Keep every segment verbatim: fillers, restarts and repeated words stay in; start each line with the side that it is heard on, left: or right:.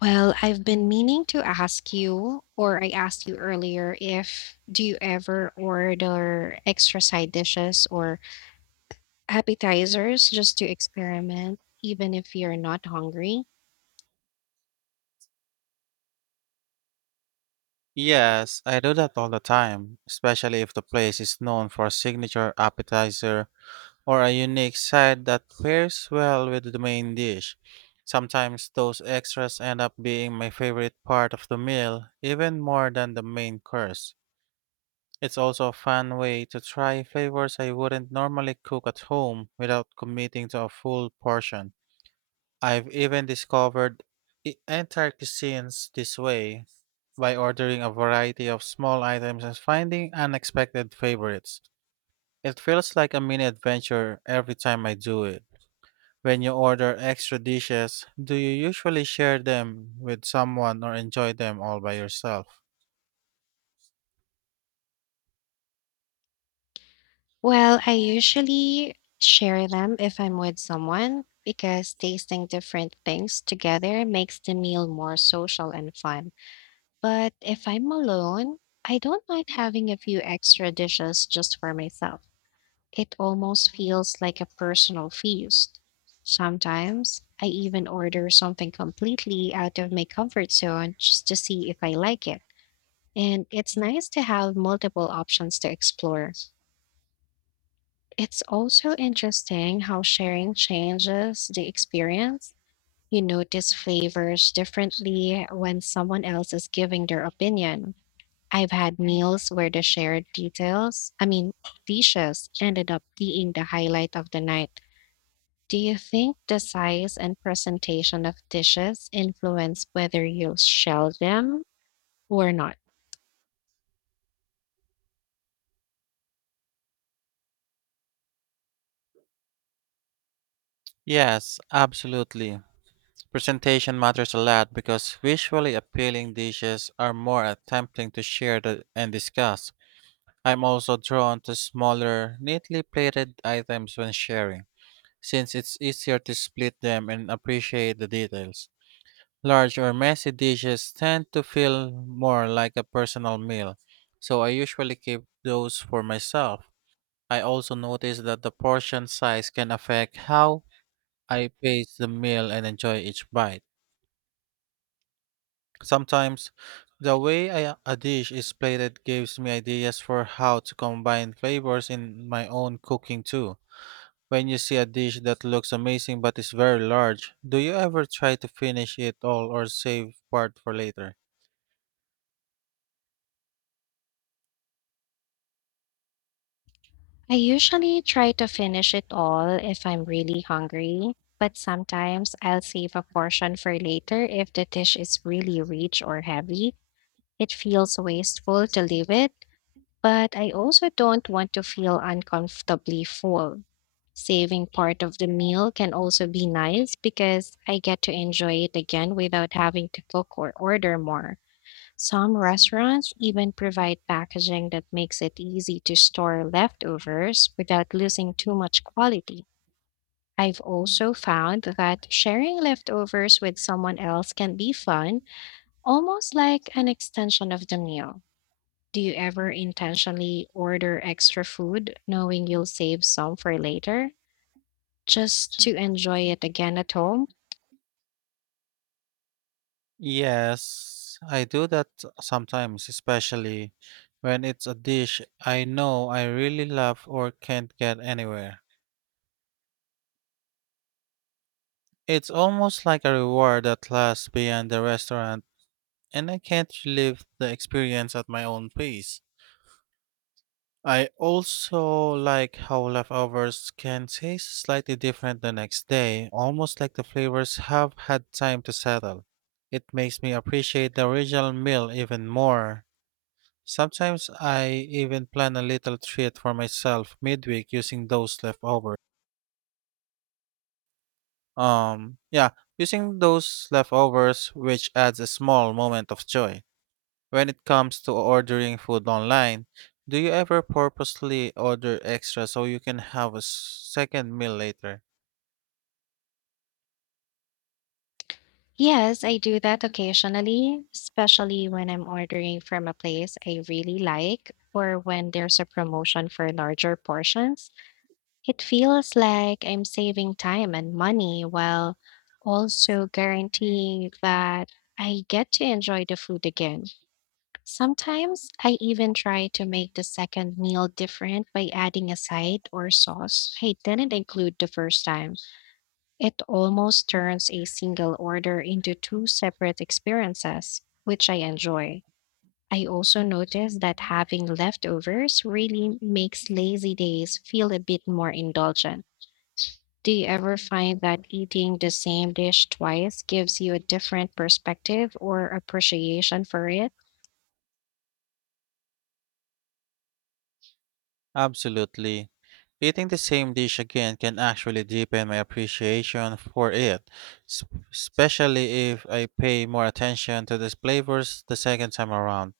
left: Well, I've been meaning to ask you, or I asked you earlier, if do you ever order extra side dishes or appetizers just to experiment, even if you're not hungry?
right: Yes, I do that all the time, especially if the place is known for a signature appetizer or a unique side that pairs well with the main dish. Sometimes those extras end up being my favorite part of the meal, even more than the main course. It's also a fun way to try flavors I wouldn't normally cook at home without committing to a full portion. I've even discovered e- entire cuisines this way, by ordering a variety of small items and finding unexpected favorites. It feels like a mini adventure every time I do it. When you order extra dishes, do you usually share them with someone or enjoy them all by yourself?
left: Well, I usually share them if I'm with someone because tasting different things together makes the meal more social and fun. But if I'm alone, I don't mind having a few extra dishes just for myself. It almost feels like a personal feast. Sometimes I even order something completely out of my comfort zone just to see if I like it. And it's nice to have multiple options to explore. It's also interesting how sharing changes the experience. You notice flavors differently when someone else is giving their opinion. I've had meals where the shared details, I mean, dishes, ended up being the highlight of the night. Do you think the size and presentation of dishes influence whether you'll shell them or not?
right: Yes, absolutely. Presentation matters a lot because visually appealing dishes are more tempting to share the, and discuss. I'm also drawn to smaller, neatly plated items when sharing since it's easier to split them and appreciate the details. Large or messy dishes tend to feel more like a personal meal, so I usually keep those for myself. I also notice that the portion size can affect how I pace the meal and enjoy each bite. Sometimes, the way I, a dish is plated gives me ideas for how to combine flavors in my own cooking too. When you see a dish that looks amazing but is very large, do you ever try to finish it all or save part for later?
left: I usually try to finish it all if I'm really hungry, but sometimes I'll save a portion for later if the dish is really rich or heavy. It feels wasteful to leave it, but I also don't want to feel uncomfortably full. Saving part of the meal can also be nice because I get to enjoy it again without having to cook or order more. Some restaurants even provide packaging that makes it easy to store leftovers without losing too much quality. I've also found that sharing leftovers with someone else can be fun, almost like an extension of the meal. Do you ever intentionally order extra food knowing you'll save some for later just to enjoy it again at home?
right: Yes, I do that sometimes, especially when it's a dish I know I really love or can't get anywhere. It's almost like a reward that lasts beyond the restaurant, and I can't relive the experience at my own pace. I also like how leftovers can taste slightly different the next day, almost like the flavors have had time to settle. It makes me appreciate the original meal even more. Sometimes I even plan a little treat for myself midweek using those leftovers. Um, yeah, using those leftovers, which adds a small moment of joy. When it comes to ordering food online, do you ever purposely order extra so you can have a s- second meal later?
left: Yes, I do that occasionally, especially when I'm ordering from a place I really like or when there's a promotion for larger portions. It feels like I'm saving time and money while also guaranteeing that I get to enjoy the food again. Sometimes I even try to make the second meal different by adding a side or sauce I didn't include the first time. It almost turns a single order into two separate experiences, which I enjoy. I also notice that having leftovers really makes lazy days feel a bit more indulgent. Do you ever find that eating the same dish twice gives you a different perspective or appreciation for it?
right: Absolutely. Eating the same dish again can actually deepen my appreciation for it, s- especially if I pay more attention to the flavors the second time around.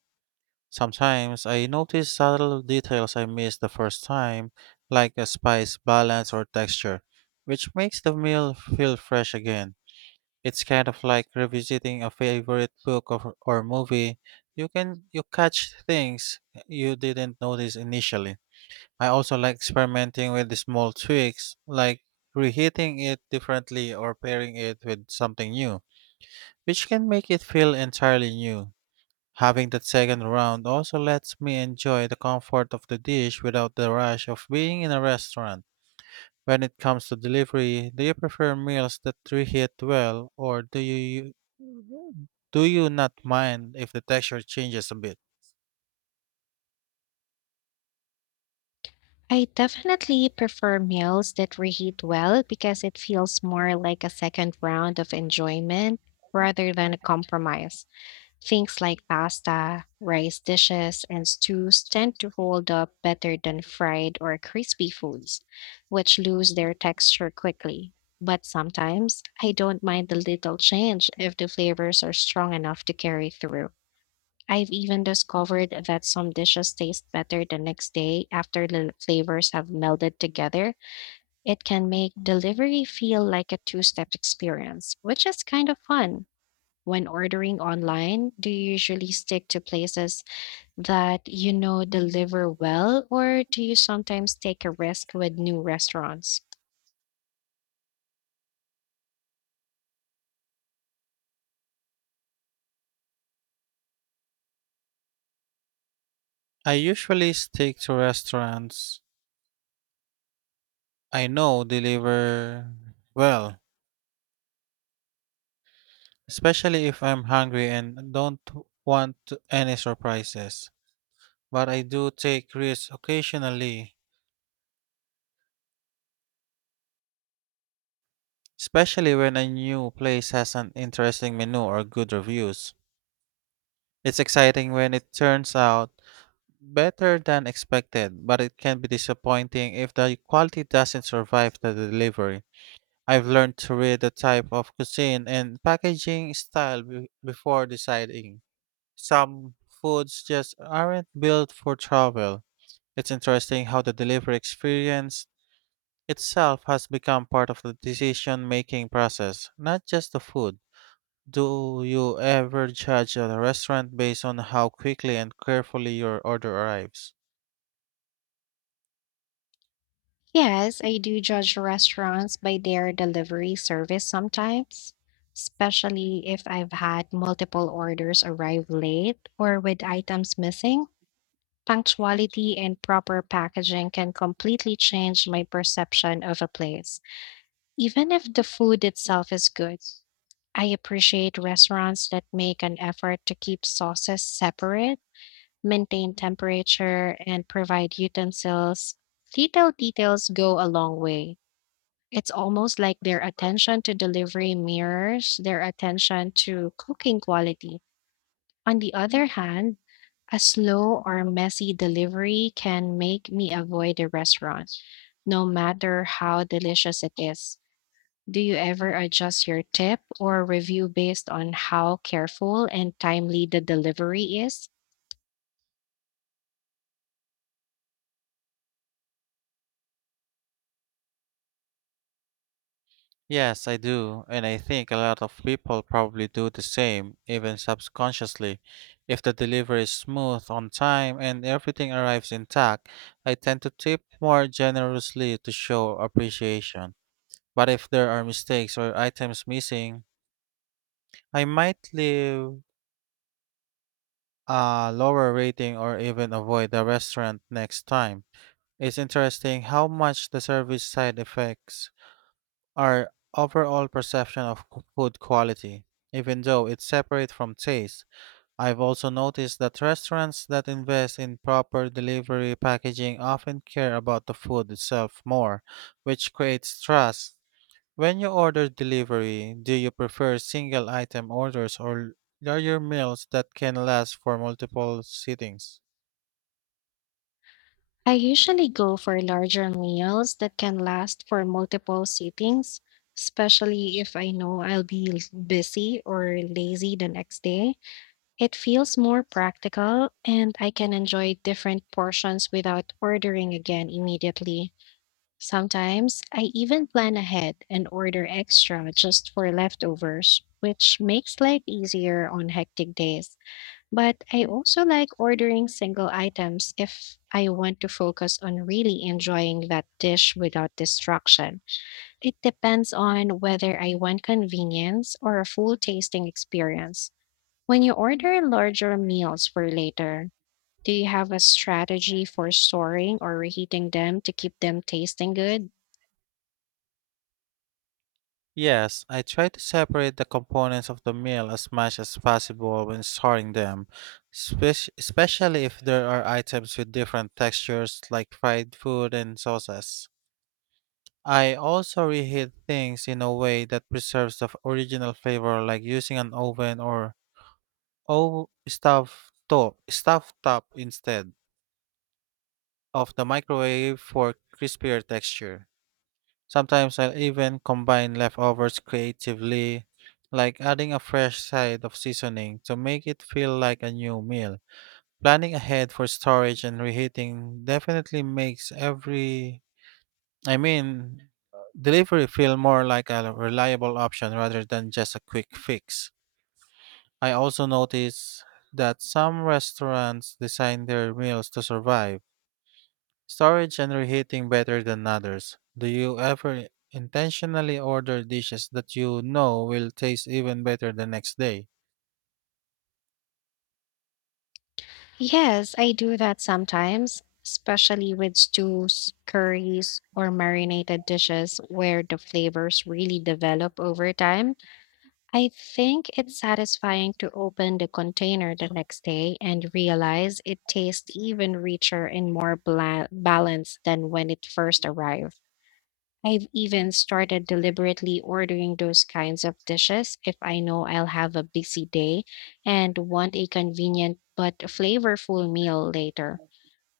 right: Sometimes I notice subtle details I missed the first time, like a spice balance or texture, which makes the meal feel fresh again. It's kind of like revisiting a favorite book or, or movie. You can you catch things you didn't notice initially. I also like experimenting with the small tweaks, like reheating it differently or pairing it with something new, which can make it feel entirely new. Having that second round also lets me enjoy the comfort of the dish without the rush of being in a restaurant. When it comes to delivery, do you prefer meals that reheat well, or do you do you not mind if the texture changes a bit?
left: I definitely prefer meals that reheat well because it feels more like a second round of enjoyment rather than a compromise. Things like pasta, rice dishes, and stews tend to hold up better than fried or crispy foods, which lose their texture quickly. But sometimes I don't mind the little change if the flavors are strong enough to carry through. I've even discovered that some dishes taste better the next day after the flavors have melded together. It can make delivery feel like a two step experience, which is kind of fun. When ordering online, do you usually stick to places that you know deliver well, or do you sometimes take a risk with new restaurants?
right: I usually stick to restaurants I know deliver well, especially if I'm hungry and don't want any surprises. But I do take risks occasionally, especially when a new place has an interesting menu or good reviews. It's exciting when it turns out better than expected, but it can be disappointing if the quality doesn't survive the delivery. I've learned to read the type of cuisine and packaging style be- before deciding. Some foods just aren't built for travel. It's interesting how the delivery experience itself has become part of the decision making process, not just the food. Do you ever judge a restaurant based on how quickly and carefully your order arrives?
left: Yes, I do judge restaurants by their delivery service sometimes, especially if I've had multiple orders arrive late or with items missing. Punctuality and proper packaging can completely change my perception of a place, even if the food itself is good. I appreciate restaurants that make an effort to keep sauces separate, maintain temperature, and provide utensils. Little details go a long way. It's almost like their attention to delivery mirrors their attention to cooking quality. On the other hand, a slow or messy delivery can make me avoid a restaurant, no matter how delicious it is. Do you ever adjust your tip or review based on how careful and timely the delivery is?
right: Yes, I do, and I think a lot of people probably do the same, even subconsciously. If the delivery is smooth, on time, and everything arrives intact, I tend to tip more generously to show appreciation. But if there are mistakes or items missing, I might leave a lower rating or even avoid the restaurant next time. It's interesting how much the service side affects our overall perception of qu- food quality. Even though it's separate from taste, I've also noticed that restaurants that invest in proper delivery packaging often care about the food itself more, which creates trust. When you order delivery, do you prefer single item orders or are your meals that can last for multiple sittings?
left: I usually go for larger meals that can last for multiple sittings, especially if I know I'll be l- busy or lazy the next day. It feels more practical and I can enjoy different portions without ordering again immediately. Sometimes I even plan ahead and order extra just for leftovers, which makes life easier on hectic days. But I also like ordering single items if I want to focus on really enjoying that dish without distraction. It depends on whether I want convenience or a full tasting experience. When you order larger meals for later, do you have a strategy for storing or reheating them to keep them tasting good?
right: Yes, I try to separate the components of the meal as much as possible when storing them, spec- especially if there are items with different textures like fried food and sauces. I also reheat things in a way that preserves the f- original flavor, like using an oven or o- stove top, stove top instead of the microwave for crispier texture. Sometimes I'll even combine leftovers creatively, like adding a fresh side of seasoning to make it feel like a new meal. Planning ahead for storage and reheating definitely makes every, I mean, delivery feel more like a reliable option rather than just a quick fix. I also notice that some restaurants design their meals to survive storage and reheating better than others. Do you ever intentionally order dishes that you know will taste even better the next day?
left: Yes, I do that sometimes, especially with stews, curries, or marinated dishes where the flavors really develop over time. I think it's satisfying to open the container the next day and realize it tastes even richer and more bla- balanced than when it first arrived. I've even started deliberately ordering those kinds of dishes if I know I'll have a busy day and want a convenient but flavorful meal later.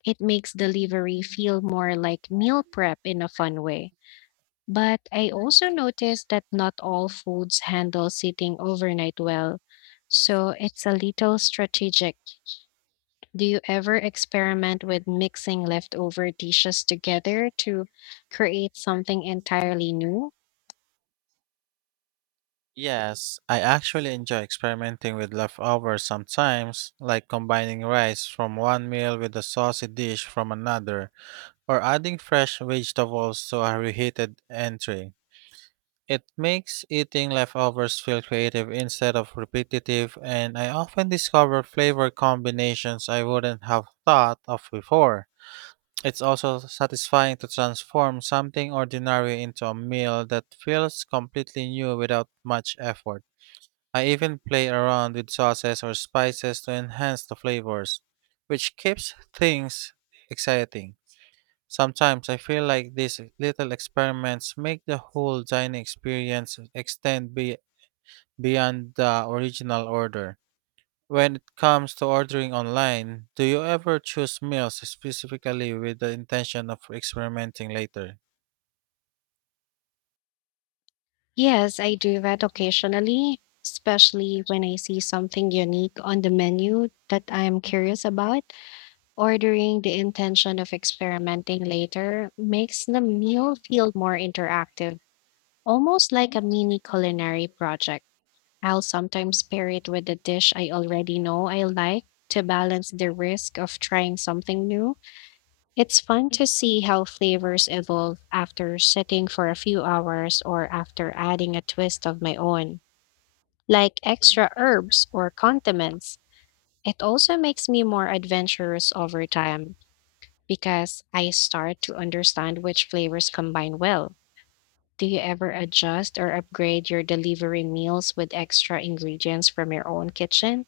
left: It makes delivery feel more like meal prep in a fun way. But I also noticed that not all foods handle sitting overnight well, so it's a little strategic. Do you ever experiment with mixing leftover dishes together to create something entirely new?
right: Yes, I actually enjoy experimenting with leftovers sometimes, like combining rice from one meal with a saucy dish from another, or adding fresh vegetables to a reheated entree. It makes eating leftovers feel creative instead of repetitive, and I often discover flavor combinations I wouldn't have thought of before. It's also satisfying to transform something ordinary into a meal that feels completely new without much effort. I even play around with sauces or spices to enhance the flavors, which keeps things exciting. Sometimes I feel like these little experiments make the whole dining experience extend be- beyond the original order. When it comes to ordering online, do you ever choose meals specifically with the intention of experimenting later?
left: Yes, I do that occasionally, especially when I see something unique on the menu that I am curious about. Ordering the intention of experimenting later makes the meal feel more interactive, almost like a mini culinary project. I'll sometimes pair it with a dish I already know I like to balance the risk of trying something new. It's fun to see how flavors evolve after sitting for a few hours or after adding a twist of my own, like extra herbs or condiments. It also makes me more adventurous over time because I start to understand which flavors combine well. Do you ever adjust or upgrade your delivery meals with extra ingredients from your own kitchen?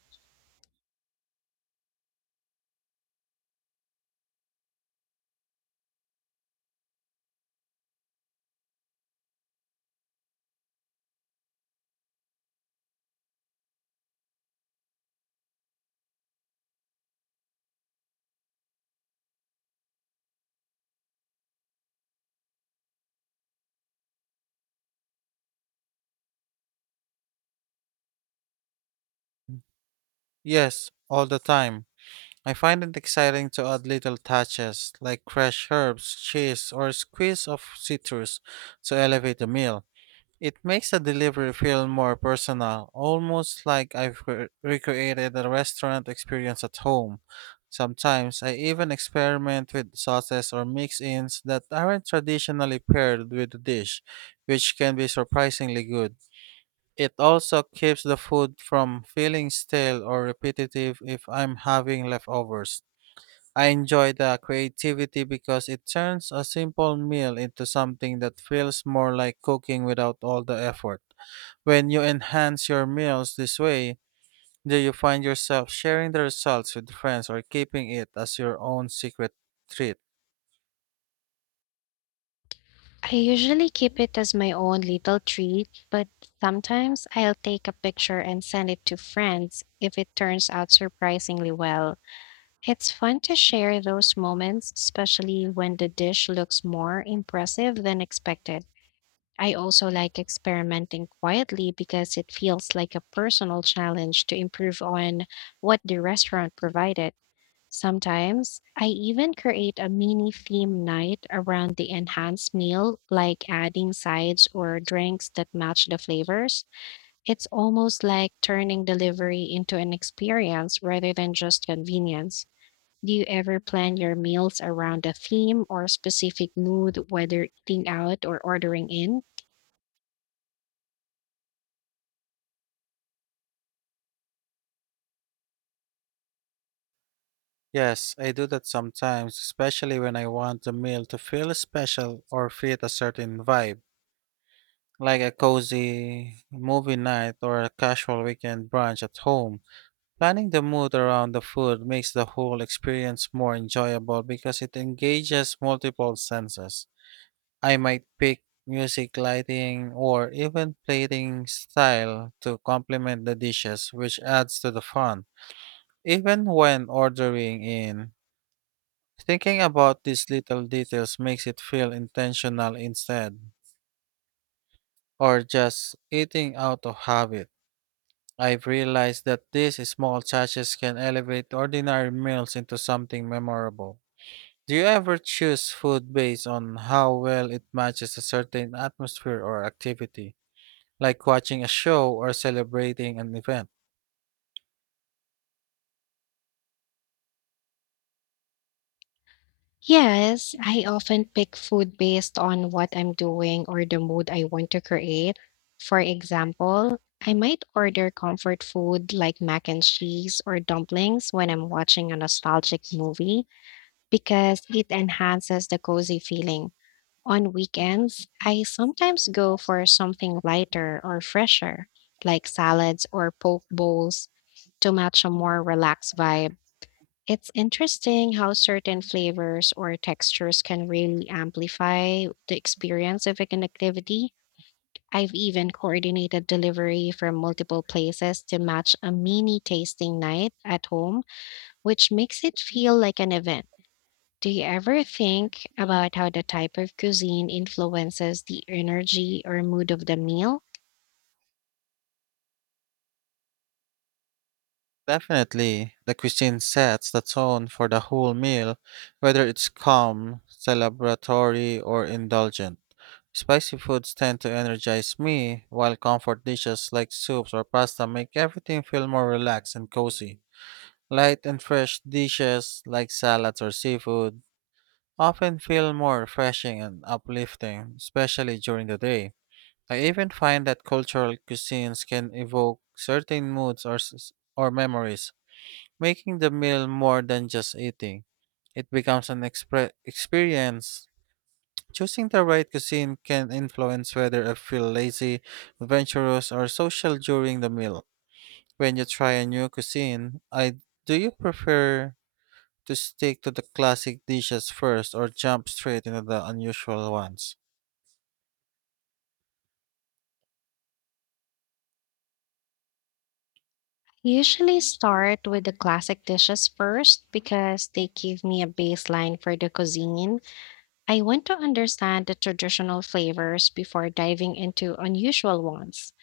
right: Yes, all the time. I find it exciting to add little touches like fresh herbs, cheese, or a squeeze of citrus to elevate the meal. It makes the delivery feel more personal, almost like I've re- recreated a restaurant experience at home. Sometimes I even experiment with sauces or mix ins that aren't traditionally paired with the dish, which can be surprisingly good. It also keeps the food from feeling stale or repetitive if I'm having leftovers. I enjoy the creativity because it turns a simple meal into something that feels more like cooking without all the effort. When you enhance your meals this way, do you find yourself sharing the results with friends or keeping it as your own secret treat?
left: I usually keep it as my own little treat, but sometimes I'll take a picture and send it to friends if it turns out surprisingly well. It's fun to share those moments, especially when the dish looks more impressive than expected. I also like experimenting quietly because it feels like a personal challenge to improve on what the restaurant provided. Sometimes I even create a mini theme night around the enhanced meal, like adding sides or drinks that match the flavors. It's almost like turning delivery into an experience rather than just convenience. Do you ever plan your meals around a theme or specific mood, whether eating out or ordering in?
right: Yes, I do that sometimes, especially when I want the meal to feel special or fit a certain vibe, like a cozy movie night or a casual weekend brunch at home. Planning the mood around the food makes the whole experience more enjoyable because it engages multiple senses. I might pick music, lighting, or even plating style to complement the dishes, which adds to the fun. Even when ordering in, thinking about these little details makes it feel intentional instead, or just eating out of habit. I've realized that these small touches can elevate ordinary meals into something memorable. Do you ever choose food based on how well it matches a certain atmosphere or activity, like watching a show or celebrating an event?
left: Yes, I often pick food based on what I'm doing or the mood I want to create. For example, I might order comfort food like mac and cheese or dumplings when I'm watching a nostalgic movie because it enhances the cozy feeling. On weekends, I sometimes go for something lighter or fresher, like salads or poke bowls, to match a more relaxed vibe. It's interesting how certain flavors or textures can really amplify the experience of an activity. I've even coordinated delivery from multiple places to match a mini tasting night at home, which makes it feel like an event. Do you ever think about how the type of cuisine influences the energy or mood of the meal?
right: Definitely, the cuisine sets the tone for the whole meal, whether it's calm, celebratory, or indulgent. Spicy foods tend to energize me, while comfort dishes like soups or pasta make everything feel more relaxed and cozy. Light and fresh dishes like salads or seafood often feel more refreshing and uplifting, especially during the day. I even find that cultural cuisines can evoke certain moods or, s- or memories, making the meal more than just eating. It becomes an expre- experience. Choosing the right cuisine can influence whether I feel lazy, adventurous, or social during the meal. When you try a new cuisine, I do you prefer to stick to the classic dishes first or jump straight into the unusual ones?
left: Usually start with the classic dishes first because they give me a baseline for the cuisine. I want to understand the traditional flavors before diving into unusual ones.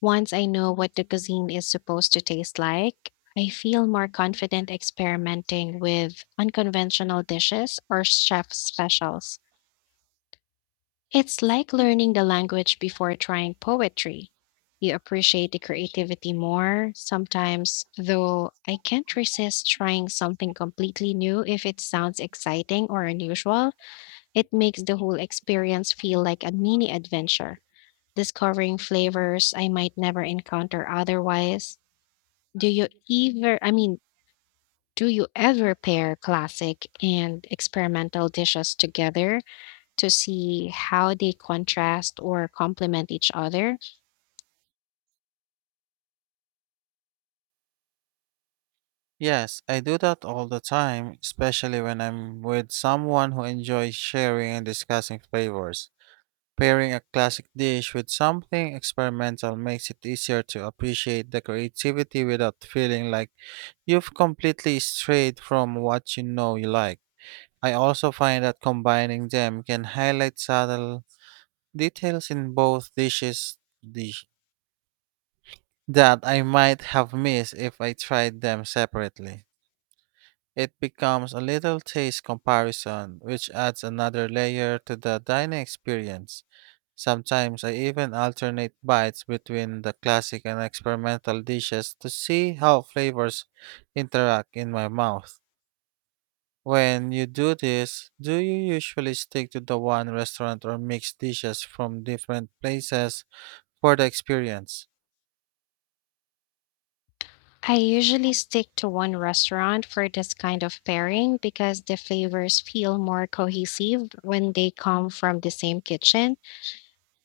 left: Once I know what the cuisine is supposed to taste like, I feel more confident experimenting with unconventional dishes or chef specials. It's like learning the language before trying poetry. You appreciate the creativity more sometimes, though I can't resist trying something completely new if it sounds exciting or unusual. It makes the whole experience feel like a mini adventure, discovering flavors I might never encounter otherwise. Do you ever, I mean, do you ever pair classic and experimental dishes together to see how they contrast or complement each other?
right: Yes, I do that all the time, especially when I'm with someone who enjoys sharing and discussing flavors. Pairing a classic dish with something experimental makes it easier to appreciate the creativity without feeling like you've completely strayed from what you know you like. I also find that combining them can highlight subtle details in both dishes dish- that I might have missed if I tried them separately. It becomes a little taste comparison, which adds another layer to the dining experience. Sometimes I even alternate bites between the classic and experimental dishes to see how flavors interact in my mouth. When you do this, do you usually stick to the one restaurant or mix dishes from different places for the experience?
left: I usually stick to one restaurant for this kind of pairing because the flavors feel more cohesive when they come from the same kitchen.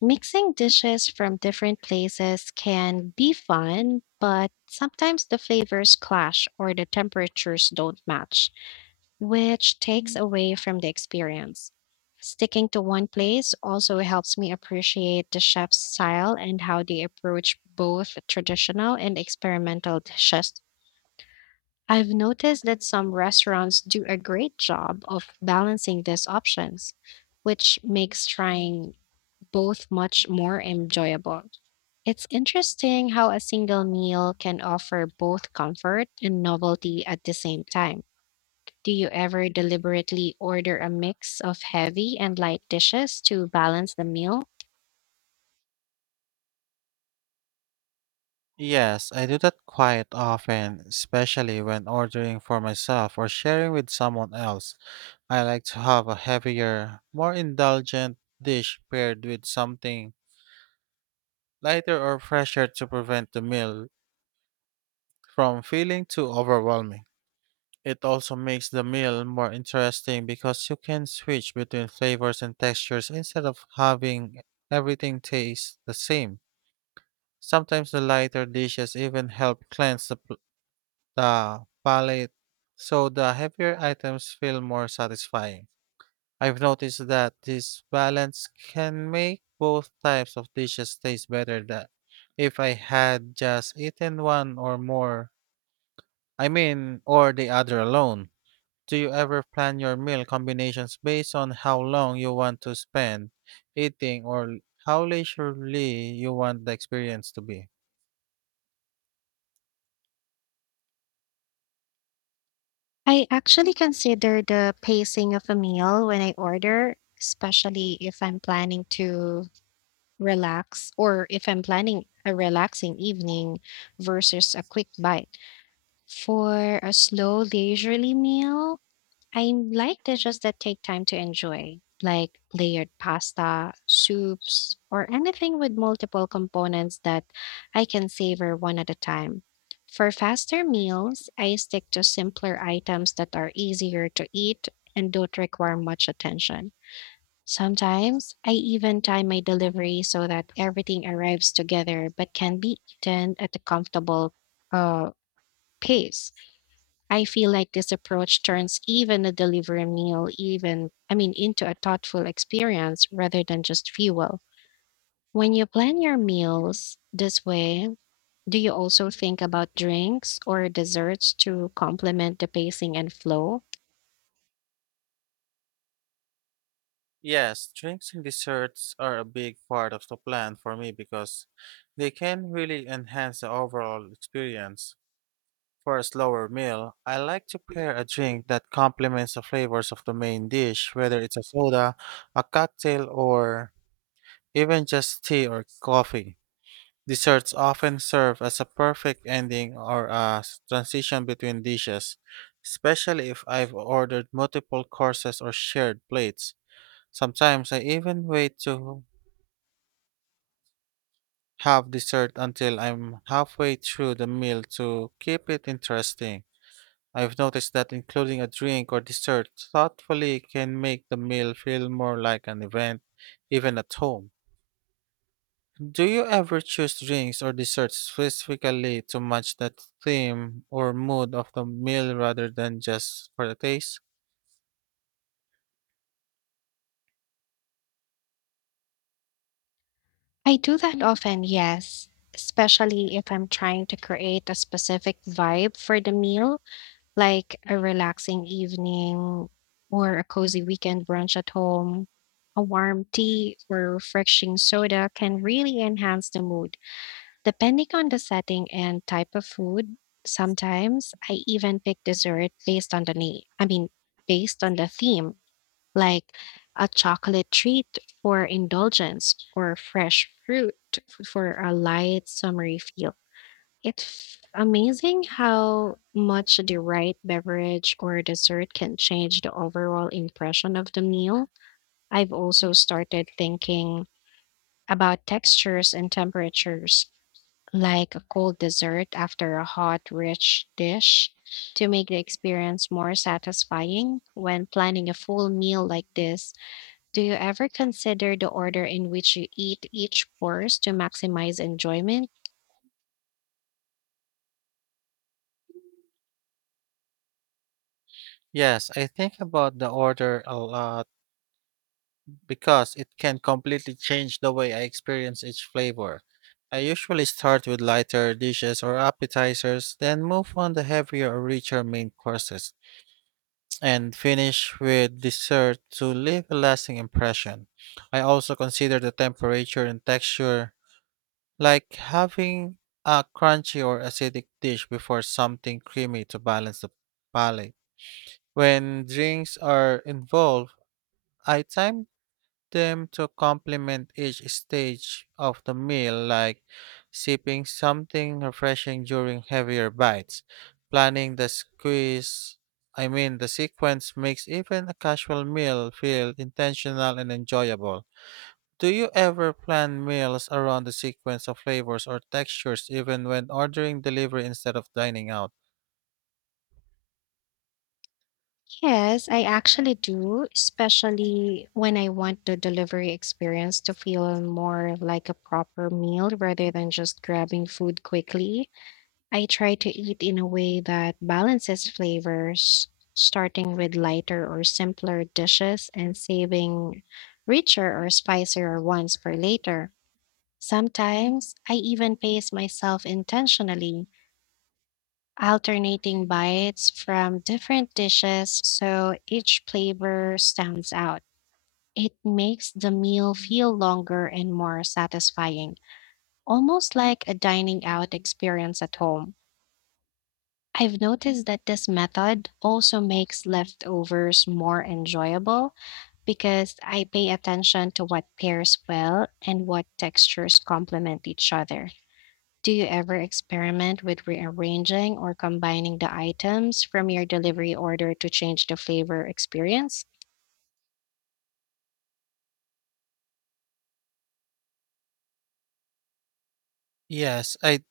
left: Mixing dishes from different places can be fun, but sometimes the flavors clash or the temperatures don't match, which takes away from the experience. Sticking to one place also helps me appreciate the chef's style and how they approach both traditional and experimental dishes. I've noticed that some restaurants do a great job of balancing these options, which makes trying both much more enjoyable. It's interesting how a single meal can offer both comfort and novelty at the same time. Do you ever deliberately order a mix of heavy and light dishes to balance the meal?
right: Yes, I do that quite often, especially when ordering for myself or sharing with someone else. I like to have a heavier, more indulgent dish paired with something lighter or fresher to prevent the meal from feeling too overwhelming. It also makes the meal more interesting because you can switch between flavors and textures instead of having everything taste the same. Sometimes the lighter dishes even help cleanse the, pl- the palate, so the heavier items feel more satisfying. I've noticed that this balance can make both types of dishes taste better than if I had just eaten one or more. I mean, or the other alone. Do you ever plan your meal combinations based on how long you want to spend eating or how leisurely you want the experience to be?
left: I actually consider the pacing of a meal when I order, especially if I'm planning to relax, or if I'm planning a relaxing evening versus a quick bite. For a slow, leisurely meal, I like dishes that take time to enjoy, like layered pasta, soups, or anything with multiple components that I can savor one at a time. For faster meals, I stick to simpler items that are easier to eat and don't require much attention. Sometimes I even time my delivery so that everything arrives together but can be eaten at a comfortable uh, pace. I feel like this approach turns even a delivery meal, even I mean, into a thoughtful experience rather than just fuel. When you plan your meals this way, do you also think about drinks or desserts to complement the pacing and flow?
right: Yes, drinks and desserts are a big part of the plan for me because they can really enhance the overall experience. For a slower meal, I like to pair a drink that complements the flavors of the main dish, whether it's a soda, a cocktail, or even just tea or coffee. Desserts often serve as a perfect ending or a s- transition between dishes, especially if I've ordered multiple courses or shared plates. Sometimes I even wait to have dessert until I'm halfway through the meal to keep it interesting. I've noticed that including a drink or dessert thoughtfully can make the meal feel more like an event, even at home. Do you ever choose drinks or desserts specifically to match the theme or mood of the meal rather than just for the taste?
left: I do that often, yes, especially if I'm trying to create a specific vibe for the meal, like a relaxing evening or a cozy weekend brunch at home. A warm tea or refreshing soda can really enhance the mood. Depending on the setting and type of food, sometimes I even pick dessert based on the name. I mean, based on the theme, like a chocolate treat for indulgence or fresh fruit f- for a light, summery feel. It's amazing how much the right beverage or dessert can change the overall impression of the meal. I've also started thinking about textures and temperatures, like a cold dessert after a hot, rich dish, to make the experience more satisfying. When planning a full meal like this, do you ever consider the order in which you eat each course to maximize enjoyment?
right: Yes, I think about the order a lot because it can completely change the way I experience each flavor. I usually start with lighter dishes or appetizers, then move on to heavier or richer main courses, and finish with dessert to leave a lasting impression. I also consider the temperature and texture, like having a crunchy or acidic dish before something creamy to balance the palate. When drinks are involved, I time them to complement each stage of the meal, like sipping something refreshing during heavier bites. Planning the squeeze, I mean, the sequence makes even a casual meal feel intentional and enjoyable. Do you ever plan meals around the sequence of flavors or textures, even when ordering delivery instead of dining out?
left: Yes, I actually do, especially when I want the delivery experience to feel more like a proper meal rather than just grabbing food quickly. I try to eat in a way that balances flavors, starting with lighter or simpler dishes and saving richer or spicier ones for later. Sometimes I even pace myself intentionally, alternating bites from different dishes so each flavor stands out. It makes the meal feel longer and more satisfying, almost like a dining out experience at home. I've noticed that this method also makes leftovers more enjoyable because I pay attention to what pairs well and what textures complement each other. Do you ever experiment with rearranging or combining the items from your delivery order to change the flavor experience?
right: Yes, I